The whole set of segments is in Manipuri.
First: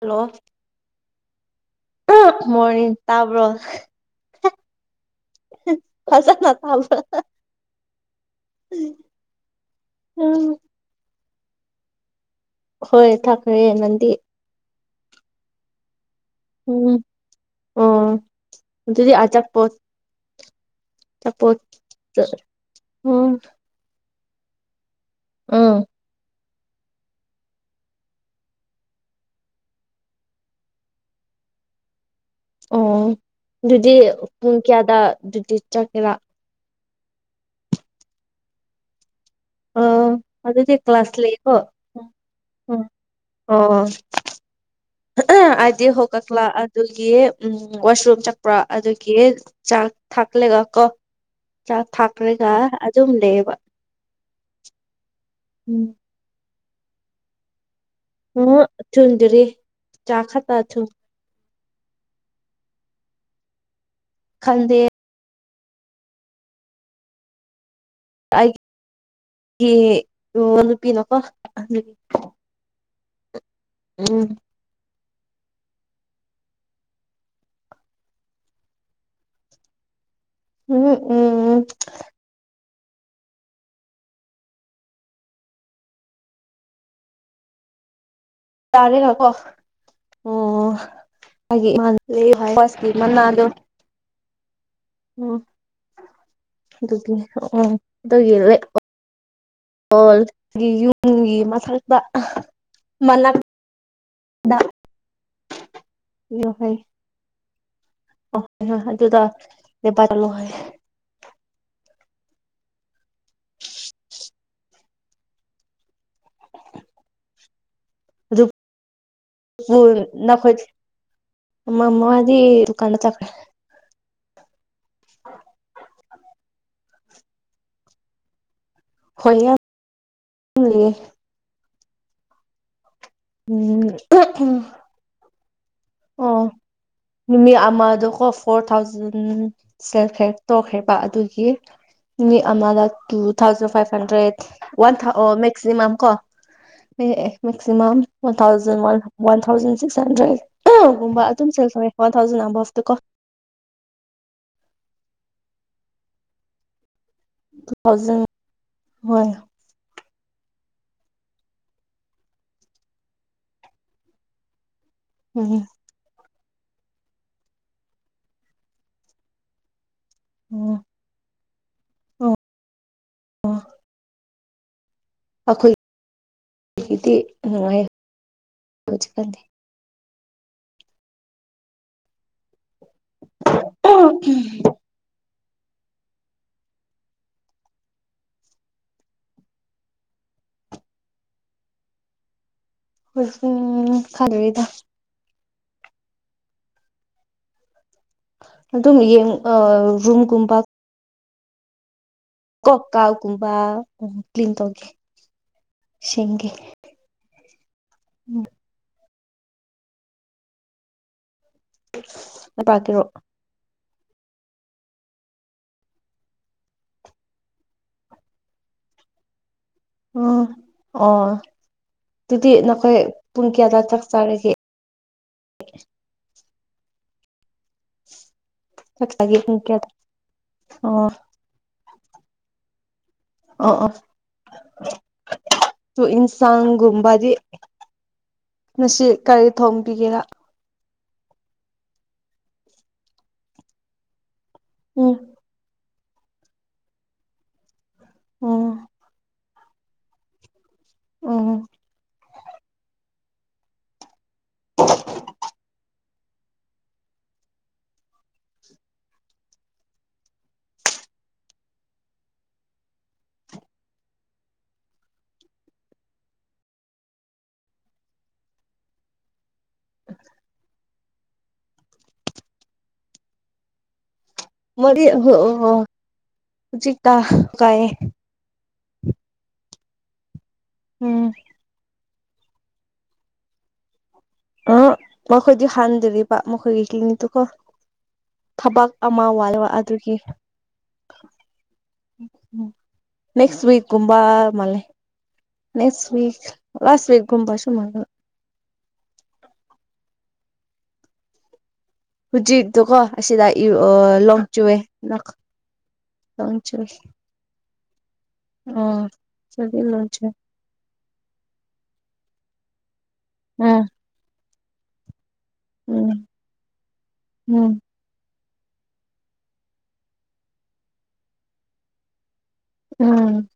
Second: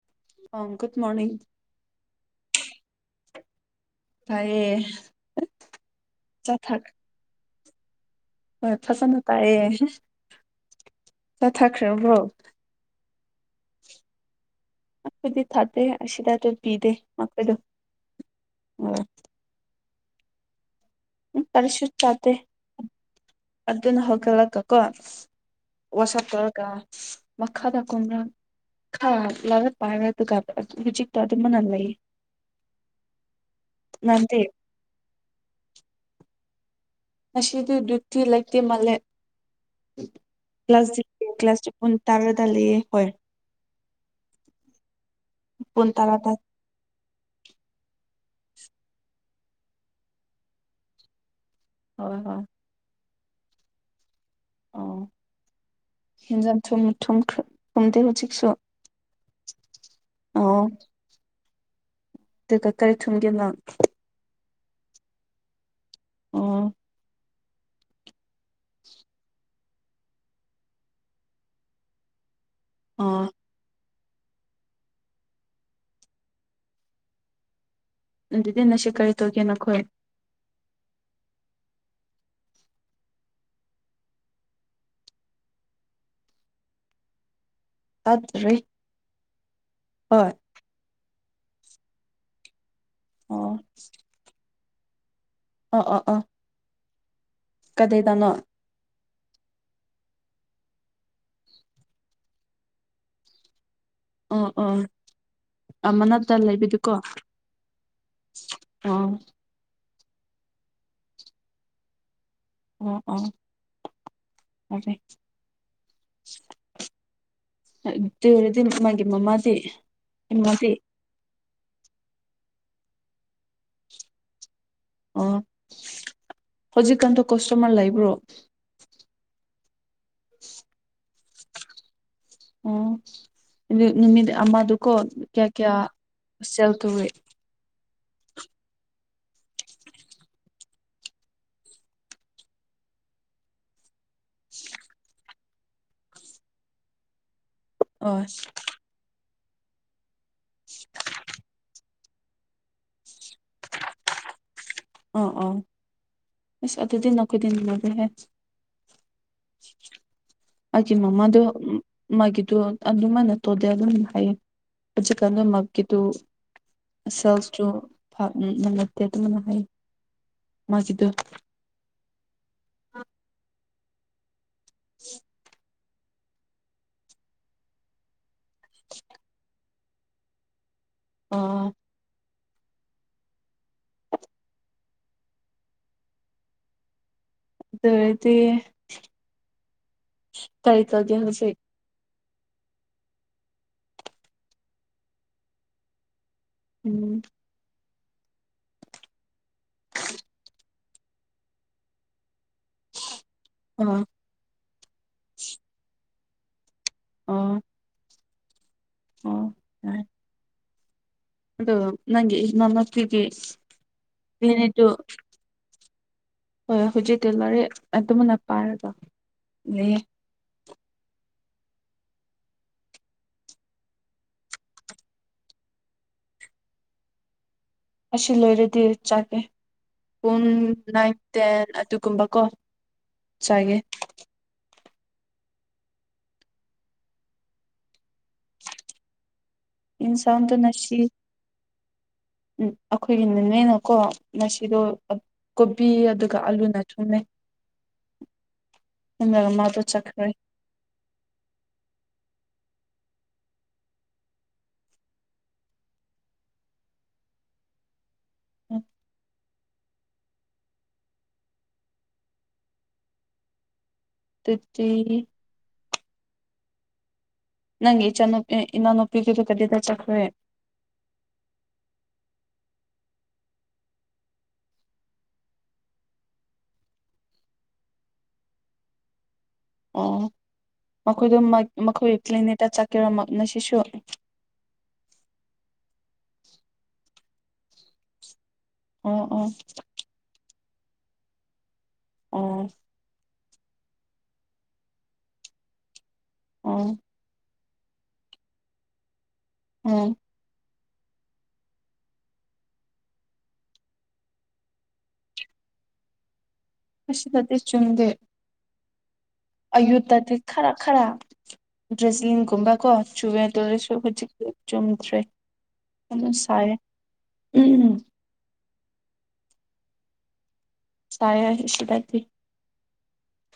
ꯍꯜꯂꯣ ꯑ ꯒꯗ ꯃꯣꯔꯅꯤꯡ ꯃꯅꯤ ꯇꯥꯕ꯭ꯔꯣ ꯇꯥꯏꯌꯦ ꯐꯁꯅ ꯆꯥꯊꯛ ꯇꯥꯕ꯭ꯔꯣ ꯍꯣꯏ ꯐꯖꯅ ꯇꯥꯏꯌꯦ ꯎꯝ ꯆꯠꯊꯈ꯭ꯔꯕ꯭ꯔꯣ ꯍꯣꯏ ꯊꫭꯛꯈꯔꯦ ꯅꯪꯗꯤ ꯑꯈꫭꯏꯗꯤ ꯊꯥꯗꯦ ꯑꯁꯤꯗ ꯑꯗꯨꯝ ꯄꯤꯗꯦ ꯎꯝ ꯉꯄꯗꯣ ꯑꯣ ꯑ ꯄꯣ ꯀꯔꯤꯁꯨ ꯆꯥꯗꯦ ꯎꯝ ꯑꯗꯨꯅ ꯍꯧꯒꯠꯂꯒ ꯀꯣ ꯎꯝ ꯋꯥꯁꯞ ꯇꯧꯔ ꯃꯈꯥꯗ ꯀꯃꯔ ꯍꯥꯥ ꯂꯑ ꯄꯥꯏꯔ ꯆ ꯇꯗ ꯃꯅꯥ ꯂꯌꯦꯦ ꯑꯣ ꯑꯗꯨꯗꯤ ꯅꯪꯗꯤ ꯄꯨꯡ ꯀꯌꯥꯗ ꯑꯗꯨꯗꯤ ꯆꯠꯀꯦꯔꯥ ꯉꯁꯤꯗꯨ ꯊꯤ ꯂꯩꯇꯦ ꯃꯜꯂꯦ [inaudible] ꯑꯗꯨꯗꯤ ꯀ꯭ꯂꯥꯁ ꯂꯩꯀꯣ ꯀ꯭ꯂꯥꯁ ꯇꯥꯔ ꯇꯂꯤꯂꯤꯌꯥ ꯎꯝ ꯍ ꯑꯣ ꯑ ꯑꯗꯨꯗꯤ ꯄꯨꯡ ꯍꯒ ꯇꯔꯥꯗ ꯀ꯭ꯂꯂ ꯑꯗꯨ ꯑꯗꯨꯒꯤ ꯎꯝ ꯋꯥꯁꯔꯨꯝ ꯆꯠꯄ꯭ꯔ ꯑꯗꯨꯒꯤ ꯆꯥꯛ ꯊꯥꯛꯂꯦꯒ ꯀꯣ ꯆꯥꯛ ꯍꯣꯏ ꯍꯣꯏ ꯊꯥꯛꯈ꯭ꯔꯒ ꯑꯗꯨꯝ ꯂꯩꯕ ꯑ ꯎꯝ ꯊꯨꯝ ꯊꯨꯝ ꯊꯝꯗ ꯍꯧ ꯆꯁꯨꯣ ꯎꯝ ꯊꯨꯝꯗ꯭ꯔꯤ ꯆꯥꯛ ꯑ ꯈꯛꯇ ꯊꯨꯝ ꯀꯔꯤ ꯊꯨꯝꯒꯦ ꯅꯪ ꯈꯪꯗꯦ ꯑꯣ ꯀꯥꯏ [inaudible] ꯀ ꯑꯣ ꯅꯨꯄꯤ ꯅꯀꯣ ꯅꯨ ꯑꯣ ꯎꯝ ꯑꯗꯨꯗꯤ ꯅꯁꯤ ꯀꯔꯤ ꯇꯧꯒꯦ ꯅꯈꯣꯏ ꯎꯝ ꯎꯝ ꯎꯝ ꯇꯥꯗ꯭ꯔꯤ ꯌꯥꯥꯔꯦ ꯀꯣ ꯍꯣꯏ ꯑꯣ ꯍꯥꯏ ꯇꯃꯟꯅ ꯑꯗꯨꯣ ꯑꯣ ꯑ ꯑ ꯑ ꯑꯗꯨꯒꯤ ꯑꯣ ꯑꯗꯨ ꯂꯩꯦ ꯌꯨꯝꯒꯤ ꯃꯁꯛꯛꯇ ꯃꯅ ꯑꯣ ꯑꯣ ꯑꯃꯅꯠꯇ ꯂꯩꯕꯤꯗꯨꯀꯣ ꯑ ꯑꯗꯨ ꯑꯗꯨꯗꯦꯄꯥ ꯆꯂꯣ ꯍ ꯎꯝ ꯎꯝ ꯑꯗꯨꯗꯤ ꯑꯗꯨꯦꯔꯗꯤ ꯀ ꯃꯥꯒꯤ ꯃꯃꯥꯗꯤ ꯏꯃꯗꯤ ꯑ ꯃꯃꯗꯤ ꯀꯥꯟꯅ ꯇ ꯑ ꯍꯧꯖꯤꯛꯀꯥꯟꯇ ꯀꯁꯇꯃꯔ ꯂꯩꯕ꯭ꯔꯣ ꯍꯣꯏ ꯌꯥꯝ ꯑꯣ ꯏꯃꯤꯗ ꯎꯝ ꯑꯃꯗꯨꯀꯣ ꯀ ꯀꯌꯥ ꯁꯦꯜ ꯇꯧꯔꯤꯏ ꯀꯣ ꯐꯣꯔ ꯊꯥꯎꯖꯟ ꯁꯦꯜꯈ꯭ꯔꯦ ꯇꯧꯈ꯭ꯔꯦꯕ ꯑꯗꯨꯒꯤ ꯃꯤ ꯑ two thousand five hundred one ꯊ ꯃꯦꯛꯁꯤꯃꯝ ꯀꯣ ꯃꯦꯛꯁꯤꯃꯝ ꯑꯣ one thousand one thousand six hundred ꯑꯒꯨꯝꯕ ꯑꯗꯨꯝꯦꯜ ꯁꯋꯦ ꯋꯥꯟ ꯊꯥꯎꯖꯟ ꯑꯕꯞꯇ ꯀꯣ ꯑ ꯑꯣ ꯑꯗꯨꯗꯤꯤꯟꯈꯣꯏꯗꯤꯤꯟ ꯇꯨ ꯂꯔ ꯍꯥꯏꯦ ꯊꯥꯎꯖꯟ ꯍꯣꯏ ꯑꯩꯒꯤ ꯃꯃꯥꯗꯣ ꯃꯥꯒꯤꯗꯣ ꯑꯗꯨꯃꯥꯏꯅ ꯇꯧꯗꯦ ꯑꯗꯨꯝ ꯍꯥꯏꯌꯦ ꯍꯧꯖꯤ ꯀꯅ ꯎꯝ ꯃꯒꯗꯨ ꯁꯦꯜꯁꯇꯨ ꯅ ꯅꯠꯇꯦ ꯑꯗꯨꯃꯅ ꯍꯥꯏ ꯃꯥꯁꯤꯤꯗ ꯎꯝ [inaudible] ꯑꯣ ꯑꯩꯈꯣꯏꯗꯤ ꯅꯨꯡꯉꯥꯏ ꯑꯥ ꯑꯣ ꯑꯗꯨꯗꯤ ꯀꯔꯤ ꯇꯖꯁꯦ ꯍꯣꯏ ꯎꯝ ꯈꯔꯔꯗ ꯎꯝ ꯑꯗꯨꯝ ꯌꯦ ꯔꯨꯝꯝꯒꯨꯝꯕ ꯀꯣ ꯀꯥꯎꯒꯨꯝꯕ ꯑꯥ ꯎ ꯀ꯭ꯂꯤꯟ ꯇꯧꯒꯦ ꯁꯦꯡꯦ ꯑꯥ ꯎꯝ ꯑꯣ ꯍ ꯑꯗꯨ ꯅꯪꯒꯤ ꯂꯝꯄꯥꯛꯀꯤꯔꯣ ꯃꯃꯄꯤꯒꯤ ꯌꯦꯅꯤꯗꯣ ꯍꯣꯏ ꯍꯧꯖꯤꯛ ꯇꯤꯂꯔꯤ ꯑꯗꯨꯃꯅ ꯄꯥꯏꯔꯒ ꯎꯝ ꯑꯣ ꯑꯗꯨꯗꯤ ꯅꯈꯣꯏ ꯄꯨꯡ ꯀꯌꯥꯗꯋꯥꯏ ꯆꯥꯛ ꯆꯥꯔꯒꯦ ꯁꯤ ꯂꯣꯏꯔꯗꯤ ꯆꯥꯀꯦ ꯆꯥꯛꯆꯥꯒꯦ ꯄꯨꯡ ꯀꯌꯥꯗ ꯄꯨꯡ ꯑꯣ ꯅꯥꯏꯟ ꯇꯦꯟ ꯑꯗꯨꯒꯨꯝꯕꯀꯣ ꯑꯣ ꯆꯥꯒꯦ ꯑꯣ ꯇꯨ ꯏꯟꯁꯥꯡꯒꯨꯝꯕꯥꯗꯤ ꯅꯁꯤ ꯀ ꯏꯟꯁꯥꯡꯗꯨꯅꯁꯤ ꯑꯝ ꯑꯩꯈꯣꯏꯒꯤꯅꯅꯦꯅꯀꯣ ꯉꯁꯤꯗꯣ ꯎꯝ ꯀꯣꯕꯤ ꯑꯗꯨꯒ ꯑꯂꯨꯅ ꯆꯨꯝꯃꯦ ꯑꯣ ꯅ ꯃꯃ ꯗꯣ ꯆꯈ꯭ꯔꯦ ꯑꯣ ꯎꯝ ꯇꯨꯠꯇꯤ ꯅꯪꯒꯤ ꯏꯆꯥꯅꯨꯞ ꯑꯦ ꯏꯅꯥꯎ ꯅꯨꯄꯤꯒꯗꯨ ꯀꯗꯤꯗ ꯆꯈ꯭ꯔꯦ ꯃꯔꯤ ꯍ ꯍꯍꯧꯖꯤ ꯇ ꯀꯥꯏ ꯑꯣ ꯎꯝ ꯃꯈꯣꯏꯗꯣ ꯃꯈꯣꯏ ꯀ꯭ꯂꯤꯅꯤꯛꯇ ꯆꯠꯀꯦꯔꯝꯃꯛꯅꯦ ꯁꯤꯁꯨ ꯑ ꯃꯈꯣꯏꯗꯤ ꯍꯥꯟꯗꯔꯤ ꯄ ꯃꯈꯣꯏꯒꯤ ꯀ꯭ꯂꯤꯅꯣꯛꯗꯨꯨꯀꯣ ꯊꯕꯛ ꯑꯣ ꯑꯃ ꯑꯣ ꯋꯥꯠꯂ ꯑꯗꯨꯒꯤ ꯑꯣ ꯅꯦꯛꯁꯤꯛꯒꯨꯝꯕ ꯃꯥꯜꯂꯦ ꯅꯦꯁꯋꯤꯛ ꯑꯣ ꯂꯥꯁꯋꯤꯛꯒꯨꯝꯕ ꯁꯨꯃꯥꯡꯒ ꯎꯝ ꯍꯧꯖꯤꯛꯇꯨꯀꯣ ꯑꯁꯤꯗ ꯌꯨ ꯂꯣꯡ ꯆꯨꯑꯦ ꯅꯛ ꯅꯣꯡꯆꯨꯏ ꯑꯁꯤꯗꯗꯤ ꯆꯨꯝꯗꯦ ꯑꯣ ꯑꯌꯨꯠꯇꯗꯤ ꯈꯔ ꯈꯔ ꯗ꯭ꯔꯦꯁꯂꯤꯟꯒꯨꯝꯕ ꯀꯣ ꯆꯨꯋꯦꯗꯧꯔ ꯎꯝ ꯁ ꯍꯧꯖꯤꯛ ꯆꯨꯝꯗ꯭ꯔꯦ ꯎꯝ ꯍꯣ ꯆꯥꯏꯦ ꯎꯝ ꯎꯝ ꯁꯥꯏꯌꯦ ꯁꯗꯥꯗꯤ ꯎꯝ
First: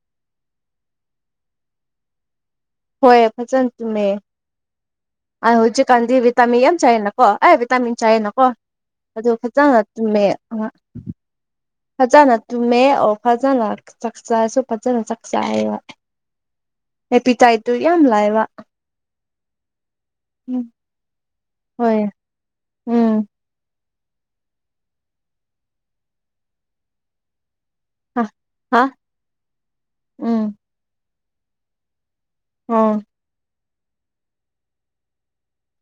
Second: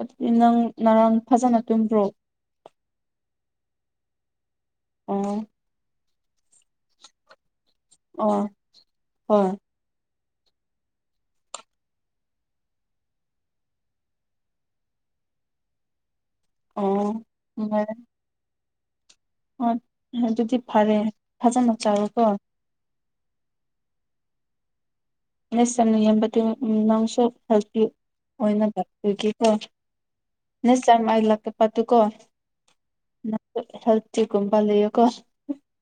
ꯑꯗꯨꯗꯤ ꯅꯪ ꯉꯔꯥꯡ ꯐꯖꯅ ꯇꯨꯝꯕ꯭ꯔꯣ ꯍꯣꯏ ꯐꯖꯟꯃꯦ ꯇꯨꯝꯃꯦ ꯑꯣ ꯑꯩ ꯍꯧꯖꯤꯛ ꯀꯥꯟꯗꯤ ꯇꯥꯃꯤ ꯌꯥꯝ ꯆꯥꯏꯌꯦꯅꯀꯣ ꯍꯥꯏ ꯍꯥꯏꯕꯦꯠ ꯇꯥꯃꯤꯟ ꯆꯥꯏꯌꯦꯅꯀꯣ ꯑꯣ ꯑꯗꯨ ꯍꯣꯏ ꯐꯖꯅ ꯇꯨꯝꯃꯦ ꯑ ꯐꯖꯅ ꯇꯨꯝꯃꯦ ꯑꯣꯔ ꯐꯖꯅ ꯆꯥꯛꯆꯥꯁꯨ ꯐꯖꯅ ꯆꯥꯛ ꯆꯥꯏꯕ ꯑꯣ ꯍꯦꯄꯤꯇꯥꯏꯠꯇꯨ ꯌꯥꯝ ꯂꯥꯏꯑꯕ ꯑ ꯑꯗꯨꯗꯤ ꯐꯔꯦ ꯐꯖꯅ ꯍꯣꯏ ꯆꯥꯔꯣ ꯀꯣ ꯎꯝ ꯌꯦꯁꯁꯥ ꯅꯌꯥꯝꯕꯗꯨ ꯅꯪꯁꯨ ꯍꯦꯜꯊꯤ ꯍꯥ ꯑꯣꯏꯅ ꯍꯥ ꯂꯥꯛꯄꯒꯦꯀꯣ ꯎꯝ ꯅꯁ ꯆꯔ ꯑꯥꯏ ꯂꯥꯛꯄꯄ ꯑꯗꯨ ꯀꯣ ꯎꯝ ꯍꯦꯜꯇꯤ ꯒꯨꯝꯕ ꯂꯩꯌꯣ ꯀꯣ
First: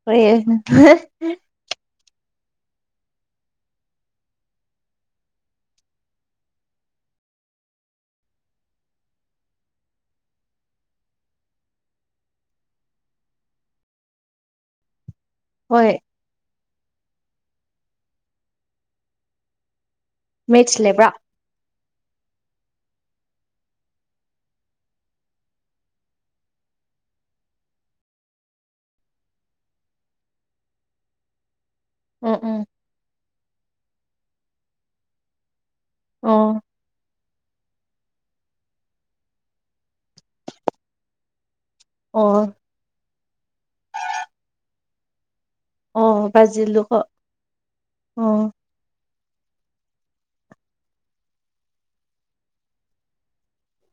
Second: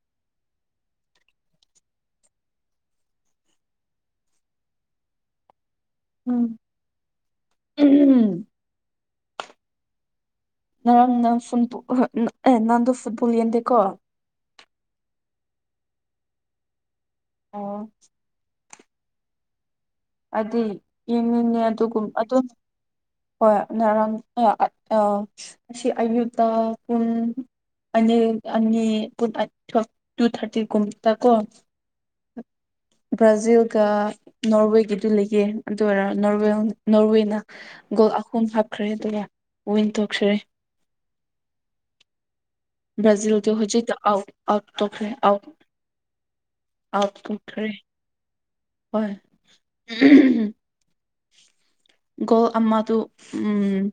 ꯄꯦꯟꯅ ꯎꯝ ꯎꯝꯍꯝ ꯑꯟꯑꯣꯗꯤꯕꯜ ꯅꯔꯥꯡ ꯅ ꯑꯦ ꯅꯪꯗꯣ ꯐꯨꯠꯕꯣꯜ ꯌꯦꯟꯗꯦꯀꯣ ꯍꯣꯏ ꯑꯣ ꯑꯗꯤ ꯃꯦꯠꯁ ꯂꯩꯕ꯭ꯔꯥ ꯌꯦꯡꯅꯤꯡꯉꯦ ꯑꯗꯨꯒꯨꯝ ꯍꯣꯏꯅꯔꯝ ꯑ ꯑꯁꯤ ꯑꯌꯨꯛꯇ ꯄꯨꯡ ꯑꯅꯤ ꯑꯅꯤ ꯇꯨ ꯊꯥꯔꯇꯤ ꯀꯨꯝꯨꯝ ꯇ ꯀꯣ ꯎꯝ ꯎꯝ ꯕ꯭ꯔꯥꯖꯤꯜꯒ ꯅꯣꯔꯋꯦꯒꯤꯗꯨ ꯂꯩꯌꯦ ꯑꯗꯨ ꯑꯣꯏꯔꯣ ꯅꯣꯔꯋꯦꯜ ꯑꯣ ꯅꯣꯔꯋꯦꯅ ꯒꯣꯜ ꯑꯍꯨꯝ ꯍꯥꯞꯈ꯭ꯔꯦ ꯑꯗꯨꯒ ꯋꯤꯟ ꯇꯧꯈ꯭ꯔꯦ ꯑꯣ ꯕ꯭ꯔꯥꯖꯤꯜꯗ ꯍꯧꯖꯤ ꯇꯈ꯭ꯔꯦꯥꯎ ꯑꯣ ꯖꯤ ꯂꯨꯀ ꯑꯣ [inaudible] ꯒꯣꯂ ꯑꯃ ꯗꯨ ꯎꯝ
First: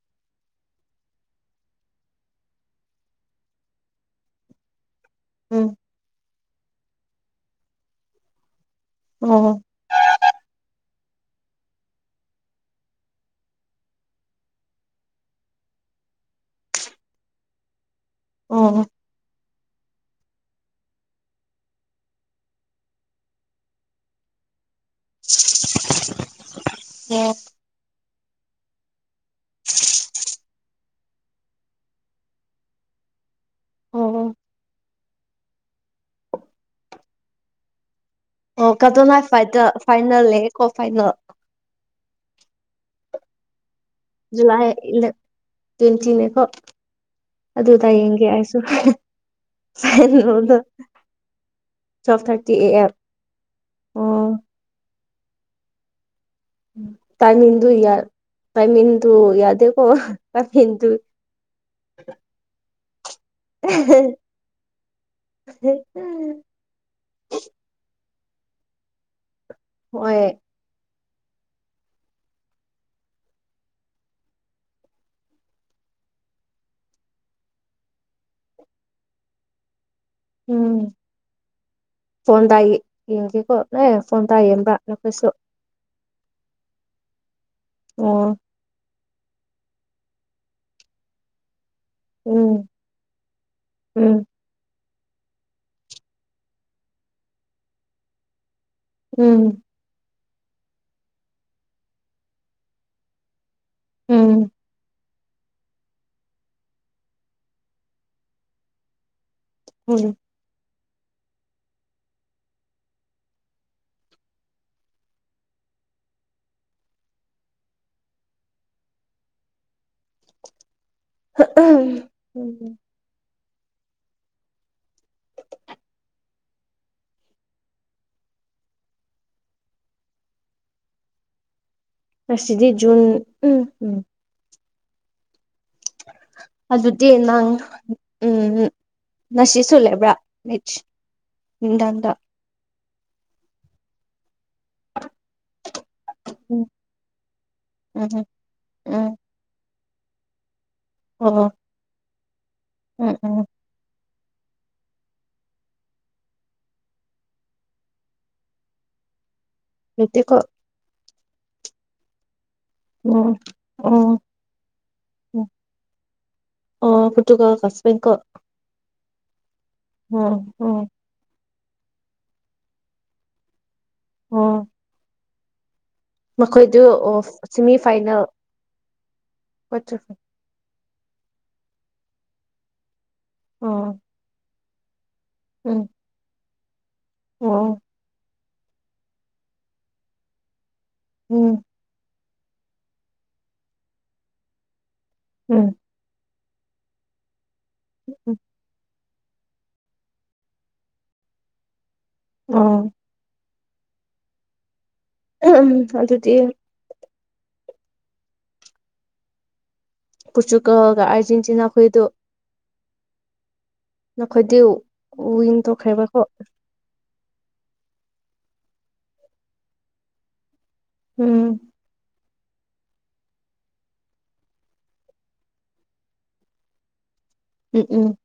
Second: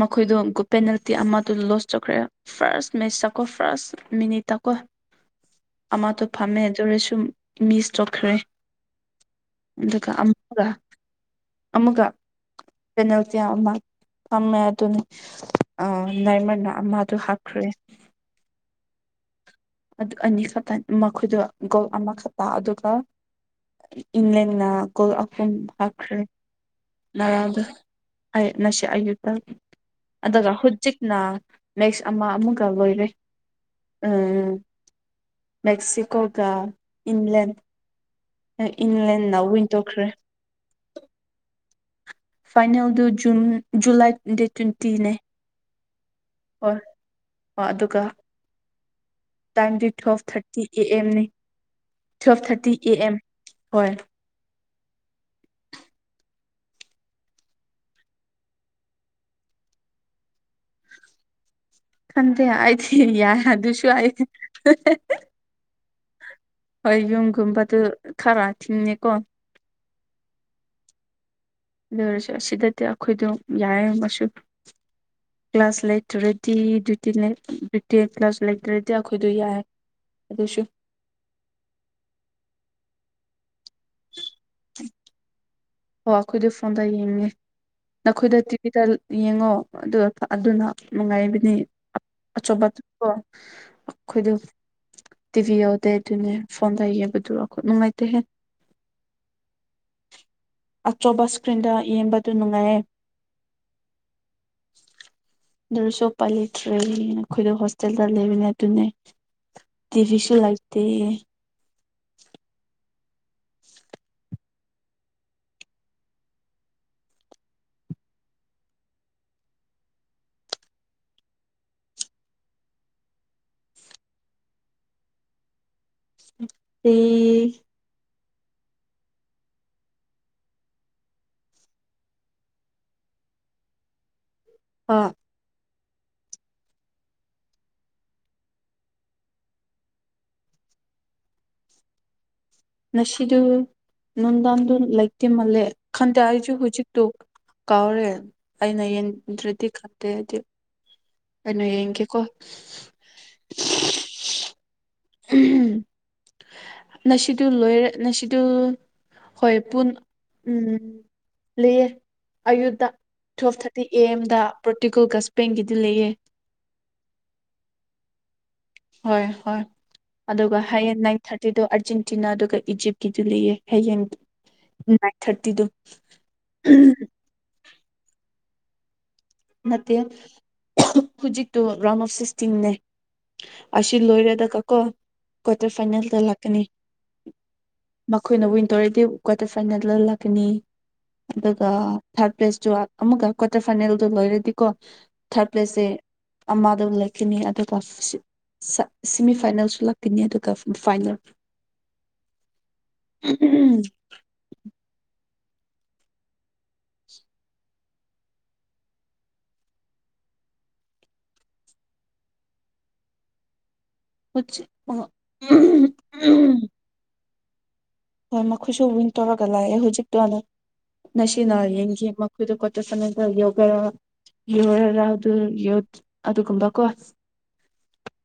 ꯃꯈꯣꯏꯗꯣ ꯄꯦꯅꯥꯜꯇꯤ ꯑꯃꯗ ꯂꯣꯁ ꯇꯧꯈ꯭ꯔꯦ ꯐꯥꯔꯁ ꯃꯦꯁ ꯇꯀꯣ ꯐꯥꯔꯁ ꯃꯤꯅꯤꯠ ꯇꯀꯣ ꯎꯝ ꯑꯃꯇꯣ ꯐꯝꯃꯦ ꯑꯗꯨꯣꯔꯦꯁꯨꯨꯝ ꯃꯤꯁ ꯇꯧꯈ꯭ꯔꯦ ꯑꯣ ꯑꯗꯨꯗ ꯑꯃꯒꯥ ꯑꯃꯒꯥ ꯀꯔꯤꯅꯣ ꯇꯤꯌ ꯑꯃꯥ ꯑꯃꯃ ꯑꯗꯨꯅꯤ ꯑ ꯅꯥꯏꯃꯅ ꯑꯃꯗꯨ ꯍꯥꯞꯈ꯭ꯔꯦ ꯑꯣꯝ ꯑꯅꯤꯈꯛꯇ ꯃꯈꯣꯏꯗ ꯒꯣꯜ ꯑꯃꯈꯛꯇ ꯑꯗꯨꯒ ꯏꯪꯂ꯭ꯂꯗꯅ ꯀꯨꯜ ꯑꯍꯨꯝ ꯍꯥꯞꯈ꯭ꯔꯦꯔꯥꯡꯗ ꯉ ꯑꯌꯨꯛ ꯑꯗꯨꯒ ꯍꯧꯨꯖꯤꯛꯅ ꯃꯦꯛꯁ ꯑꯃ ꯑꯃꯒ ꯂꯣꯏꯔꯦ ꯑꯣ ꯎꯝ ꯃꯦꯦꯛꯁꯤꯀꯣꯒ ꯏꯪꯂꯂꯗ ꯑꯣ ꯀꯇꯣꯅꯥ ꯐꯥꯏꯅꯦꯜꯦ ꯀꯣ ꯐꯥꯏꯅꯦꯜ ꯐꯥꯏꯅꯦꯜꯗꯨ ꯖꯨꯟ ꯖꯨꯂꯥꯏ ꯗꯦꯠ ꯖꯨꯂꯥꯏ ꯇ꯭ꯋꯦꯟꯇꯤꯅꯦ ꯇ꯭ꯋꯦꯟꯇꯤꯅꯦꯀꯣ ꯍꯣꯏ ꯍꯣꯏ ꯑꯗꯨ ꯇ ꯑꯗꯨꯒ ꯌꯦꯡꯒꯦ ꯑꯩꯁꯨ ꯇꯥꯏꯝꯗꯤ ꯇꯨꯋꯜꯐ ꯀꯩꯅꯣꯗ ꯊꯥꯔꯇꯤ ꯑꯦ ꯑꯦꯝꯅꯤ ꯇꯨꯋꯦꯜꯐ ꯊꯥꯔꯇꯤ ꯑꯦ ꯑꯦꯝ ꯍꯣꯏ ꯑꯣ ꯇꯥꯏ ꯃꯤꯗꯨꯨ ꯌꯥꯔ ꯀꯃꯤ ꯇ ꯌꯥꯗꯦ ꯀꯣ ꯀꯃꯤꯗꯨ ꯈꯟꯗꯦ ꯍꯥꯏꯥꯏ ꯊ ꯌꯥꯏ ꯑꯗꯨ ꯑꯗꯨꯁꯨꯨ ꯍꯥꯏ ꯎꯝ ꯍꯣꯏ ꯌꯨꯝꯒꯨꯝꯕꯗꯨ ꯈꯔ ꯊꯤꯡꯉꯦꯀꯣ ꯍꯣꯏ ꯑꯗꯨ ꯑꯣꯏꯔꯁꯨ ꯑꯁꯤꯗꯗꯤ ꯑꯩꯈꯣꯏꯗꯣ ꯌꯥꯔꯝ ꯑꯃꯁꯁꯨ ꯀ꯭ꯂꯥꯁ ꯂꯩꯇ꯭ꯔꯗꯤ ꯗ꯭ꯌꯨꯇꯤ ꯂꯩ ꯗ꯭ꯌꯨꯇꯤ ꯀ꯭ꯂꯥꯁ ꯂꯩꯇ꯭ꯔꯗꯤ ꯑꯩꯈꯣꯏꯗꯣ ꯌꯥꯏ ꯑꯗꯨꯁꯨ ꯎꯝ ꯐꯣꯟꯟꯒꯤ ꯌꯦꯡꯦꯀꯣ ꯑꯦ ꯐꯣꯟ ꯇꯥꯏ ꯌꯦꯡꯕ꯭ꯔ ꯅꯈꯣꯏꯁꯨ ꯑꯣ ꯑꯩꯈꯣꯏꯗꯤ ꯐꯣꯟꯗ ꯌꯦꯡꯉꯦ ꯑꯣ ꯅꯈꯣꯏꯗ ꯇꯤꯚꯗ ꯌꯦꯡꯉꯣ ꯑꯗꯨ ꯑꯗꯨꯅ ꯅꯨꯡꯉꯥꯏꯕꯅꯤ ꯑꯆꯧꯕ ꯎꯝ ꯎꯝ ꯀꯣꯈꯣꯏꯗ ꯇꯤꯚꯤ ꯌꯥꯎꯗꯦ ꯑꯗꯨꯅꯦ ꯐꯣꯟꯗ ꯌꯦꯡꯕꯗꯨꯈ ꯅꯨꯡꯉꯥꯏꯇꯦꯍꯦ ꯎꯝ ꯑꯆꯧꯕ ꯏꯁꯀ꯭ꯔꯤꯟꯗ ꯌꯦꯡꯕꯗꯨ ꯅꯨꯡꯉꯥꯏꯌꯦ ꯎꯝ ꯑꯗꯨꯁꯨꯣꯛꯄ ꯂꯩꯇ꯭ꯔꯦ ꯑꯩꯈꯣꯏꯗ ꯍꯣꯁꯇꯦꯜꯗ ꯂꯩꯕꯅꯦ ꯑꯗꯨꯅꯦ ꯎꯝ ꯇꯤꯚꯤ ꯁꯣ ꯂꯥꯛꯇ ꯎꯝ ꯇ ꯑꯁꯗꯤ ꯖꯨꯟ ꯎꯝ ꯎꯝ ꯍꯥ ꯑꯗꯨꯗꯤ ꯅꯪ ꯎꯝ ꯅꯁꯤꯁꯨ ꯂꯩꯦꯕ꯭ꯔ ꯗꯥꯗ ꯉꯁꯤꯗꯨ ꯅꯨꯡꯗꯥꯡꯗꯨ ꯂꯩꯇꯦ ꯃꯥꯜꯂꯦ ꯈꯟꯗꯦ ꯑꯩꯁꯨ ꯎꯝ ꯍꯧꯖꯤꯛꯇꯨ ꯀꯥꯎꯔꯦ ꯎꯝ ꯑꯩꯅ ꯎꯝ ꯌꯦꯡꯗ꯭ꯔꯗꯤ ꯈꯠꯇꯦ ꯍꯥꯏꯗꯤ ꯑꯣ ꯑꯩꯅ ꯌꯦꯡꯒꯦꯀꯣ ꯎꯝ ꯎꯝ [inaudible] ꯅꯁꯤꯗꯨ ꯂꯣꯏꯔꯦ ꯅꯁꯤꯗꯨ ꯍꯣꯏ ꯄꯨꯟ ꯂꯩꯇꯦꯀꯣ ꯎꯝ ꯂꯩꯌꯦ ꯑꯌꯨꯛꯇ ꯎꯝ ꯇꯨꯌꯦꯞ ꯊꯥꯔꯇꯤ ꯑꯦ ꯎꯝ ꯑꯦꯝꯗ ꯄ꯭ꯔꯣꯇꯤꯀꯜ ꯒꯁꯄꯦꯡꯒꯤꯗꯤ ꯂꯩꯑꯦ ꯑꯣ ꯄꯨꯇꯀꯣ ꯀꯥꯁꯕ ꯀꯣ ꯍꯣꯏ ꯍꯣꯏ ꯎꯝ ꯑꯗꯨꯒ ꯎꯝ ꯍꯥꯏꯌꯦꯡ ꯅꯥꯏꯟ ꯊꯥꯔꯇꯤꯗꯣ ꯑꯥꯔꯖꯦꯟꯇꯤꯅꯥ ꯑꯗꯨꯒ ꯏꯖꯤꯞꯀꯤꯗꯤ ꯂꯩꯌꯦ ꯍꯌꯦꯌꯦꯡ ꯑꯣ ꯅꯥꯏꯟ ꯊꯥꯔꯇꯤꯗꯨꯣ ꯃꯈꯣꯏꯗꯨ ꯑꯣ ꯁꯤꯦꯃꯤꯐꯥꯏꯅꯦꯜ ꯃꯦ ꯍꯖꯤꯛꯇ ꯇꯣ ꯔꯥꯎꯟ ꯑꯣꯐ ꯁꯤꯁꯇꯤꯅꯦ ꯑꯁꯤ ꯎꯝ ꯂꯣꯏꯔꯗ ꯀꯀꯣ ꯀ꯭ꯋꯥꯔꯇꯔ ꯐꯥꯏꯅꯦꯜꯗ ꯂꯥꯛꯀꯅꯤ ꯎꯝ ꯑꯩꯈꯣꯏꯅ ꯋꯤꯟꯇꯔꯗꯤ ꯀ꯭ꯋꯥꯇꯔ ꯐꯥꯏꯅꯦꯜꯗ ꯂꯥꯛꯀꯅꯤ ꯎꯝ ꯑꯗꯨꯒ ꯊꯥꯔꯠ ꯄ꯭ꯂꯦꯁꯇꯨ ꯑꯃꯒ ꯀ꯭ꯋꯥꯇꯔ ꯐꯥꯏꯅꯦꯜꯗꯣ ꯂꯣꯏꯔꯗꯤꯀꯣ ꯊꯥꯔꯠ ꯎꯝ ꯄ꯭ꯂꯦꯁꯁꯦ ꯑꯃꯗ ꯂꯩꯈꯤꯅꯤ ꯑꯗꯨꯒ ꯁꯤꯦꯃꯤꯐꯥꯏꯅꯦꯜꯁꯨ ꯂꯥꯛꯀꯅꯤ ꯑꯗꯨꯒ ꯐꯥꯏꯅꯦꯜ ꯑꯥ ꯎꯝ ꯎꯝ ꯑꯗꯨꯗꯤ ꯄꯨꯆꯨꯀꯜꯒ ꯑꯔꯖꯦꯟꯇꯤꯅꯥ ꯍꯣꯏꯗꯨ ꯅꯈꯣꯏꯗꯤ ꯋꯤꯟ ꯇꯧꯈ꯭ꯔꯦꯕꯀꯣ ꯍꯣꯏ ꯃꯈꯣꯏꯁꯨ ꯋꯤꯟ ꯇꯧꯔꯒ ꯂꯥꯛꯑꯦ ꯍꯧꯖꯤꯛꯇꯣꯅ ꯎꯝ ꯉꯁꯤꯅ ꯌꯦꯡ ꯌꯦ ꯑꯩꯣꯏꯗ ꯀꯠꯇ ꯁ ꯆ ꯌꯒ ꯌꯧꯔꯥꯎ ꯑꯗꯨ ꯌꯧꯗ ꯑꯗꯨ ꯀꯝꯕ ꯀꯣ ꯎꯝ ꯎꯝ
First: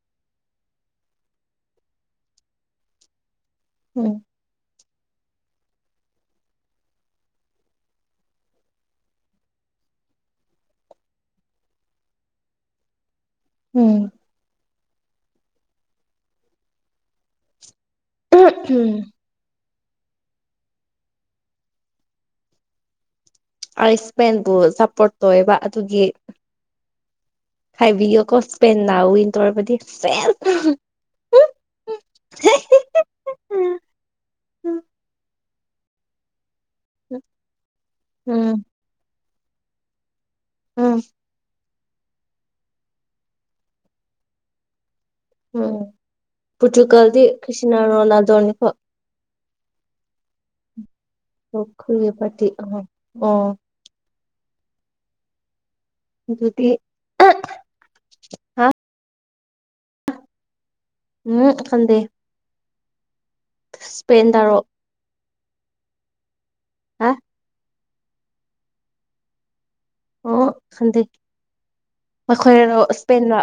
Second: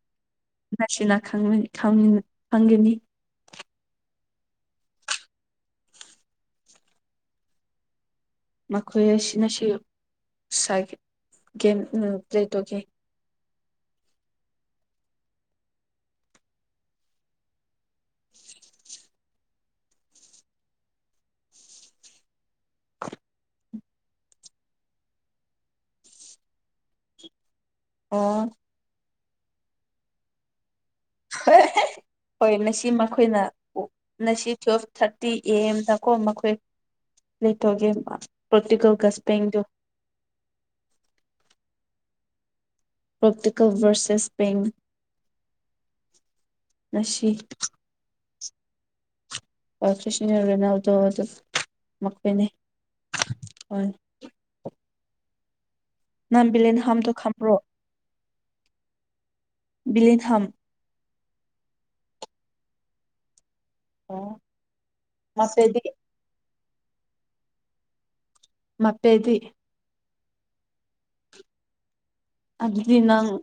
ꯅꯁꯤꯅꯥ ꯈꯪꯒꯅꯤ ꯎꯝ ꯃꯈꯣꯏ ꯑꯁꯤꯅꯁꯨ ꯁꯥꯏ ꯒꯦꯝ ꯎ ꯄ꯭ꯂꯦ ꯇꯧꯒꯦ ꯎꯝ ꯎꯝ ꯎꯝ ꯑꯌꯨꯁꯃꯦꯟꯕꯨ ꯁꯞꯄꯣꯔꯠ ꯇꯧꯋꯦꯕ ꯑꯗꯨꯒꯤ ꯍꯥꯏꯕꯤ ꯑ ꯑꯣ ꯀꯣꯁ ꯐꯦꯟ ꯅ ꯎꯋꯟꯇꯔꯕꯗꯤ ꯐꯦꯟ ꯍꯣꯏ ꯉꯁꯤ ꯃꯈꯣꯏꯅ ꯎꯝ ꯉꯁꯤ ꯇꯨꯋꯦꯜꯐ ꯊꯥꯔꯇꯤ ꯑꯦꯝꯗꯀꯣ ꯃꯈꯣꯏ ꯂꯩꯊꯒꯦ ꯎꯝ ꯄꯇꯤꯀ ꯇꯗꯣ ꯎꯝ ꯄꯇꯀꯣꯚꯔꯁꯦꯁ ꯁꯄꯦꯟ ꯎꯝ ꯄꯨꯇꯨꯀꯜꯗꯤ ꯉꯁꯤ ꯀ꯭ꯁꯅꯅꯗꯧꯅꯤꯀꯣ ꯍ ꯀ꯭ꯁꯅꯒꯅꯗꯣ ꯑꯗꯨ ꯑꯩꯈꯣꯏꯒꯤ ꯃꯈꯄꯤꯅꯦ ꯄꯥꯔꯇꯤ ꯑꯍꯣꯏ ꯑꯣ ꯍ [unintelligible] ꯑꯗꯨꯗꯤ ꯅꯥꯝꯕꯤꯂꯦꯟ ꯍꯥꯝꯗꯣ ꯈꯝ꯭ꯔꯣ ꯍꯥ ꯕꯤꯂꯦꯟ ꯍꯝ ꯎꯝ ꯐꯟꯗꯦ ꯎꯝ ꯃꯥꯁꯦꯗꯤ ꯍꯥ ꯃꯄꯦꯗꯤ ꯑꯣꯟꯗ ꯃꯈꯣꯏ ꯑꯗꯨꯗꯤ ꯅꯪ ꯏꯁꯄꯦꯟꯗ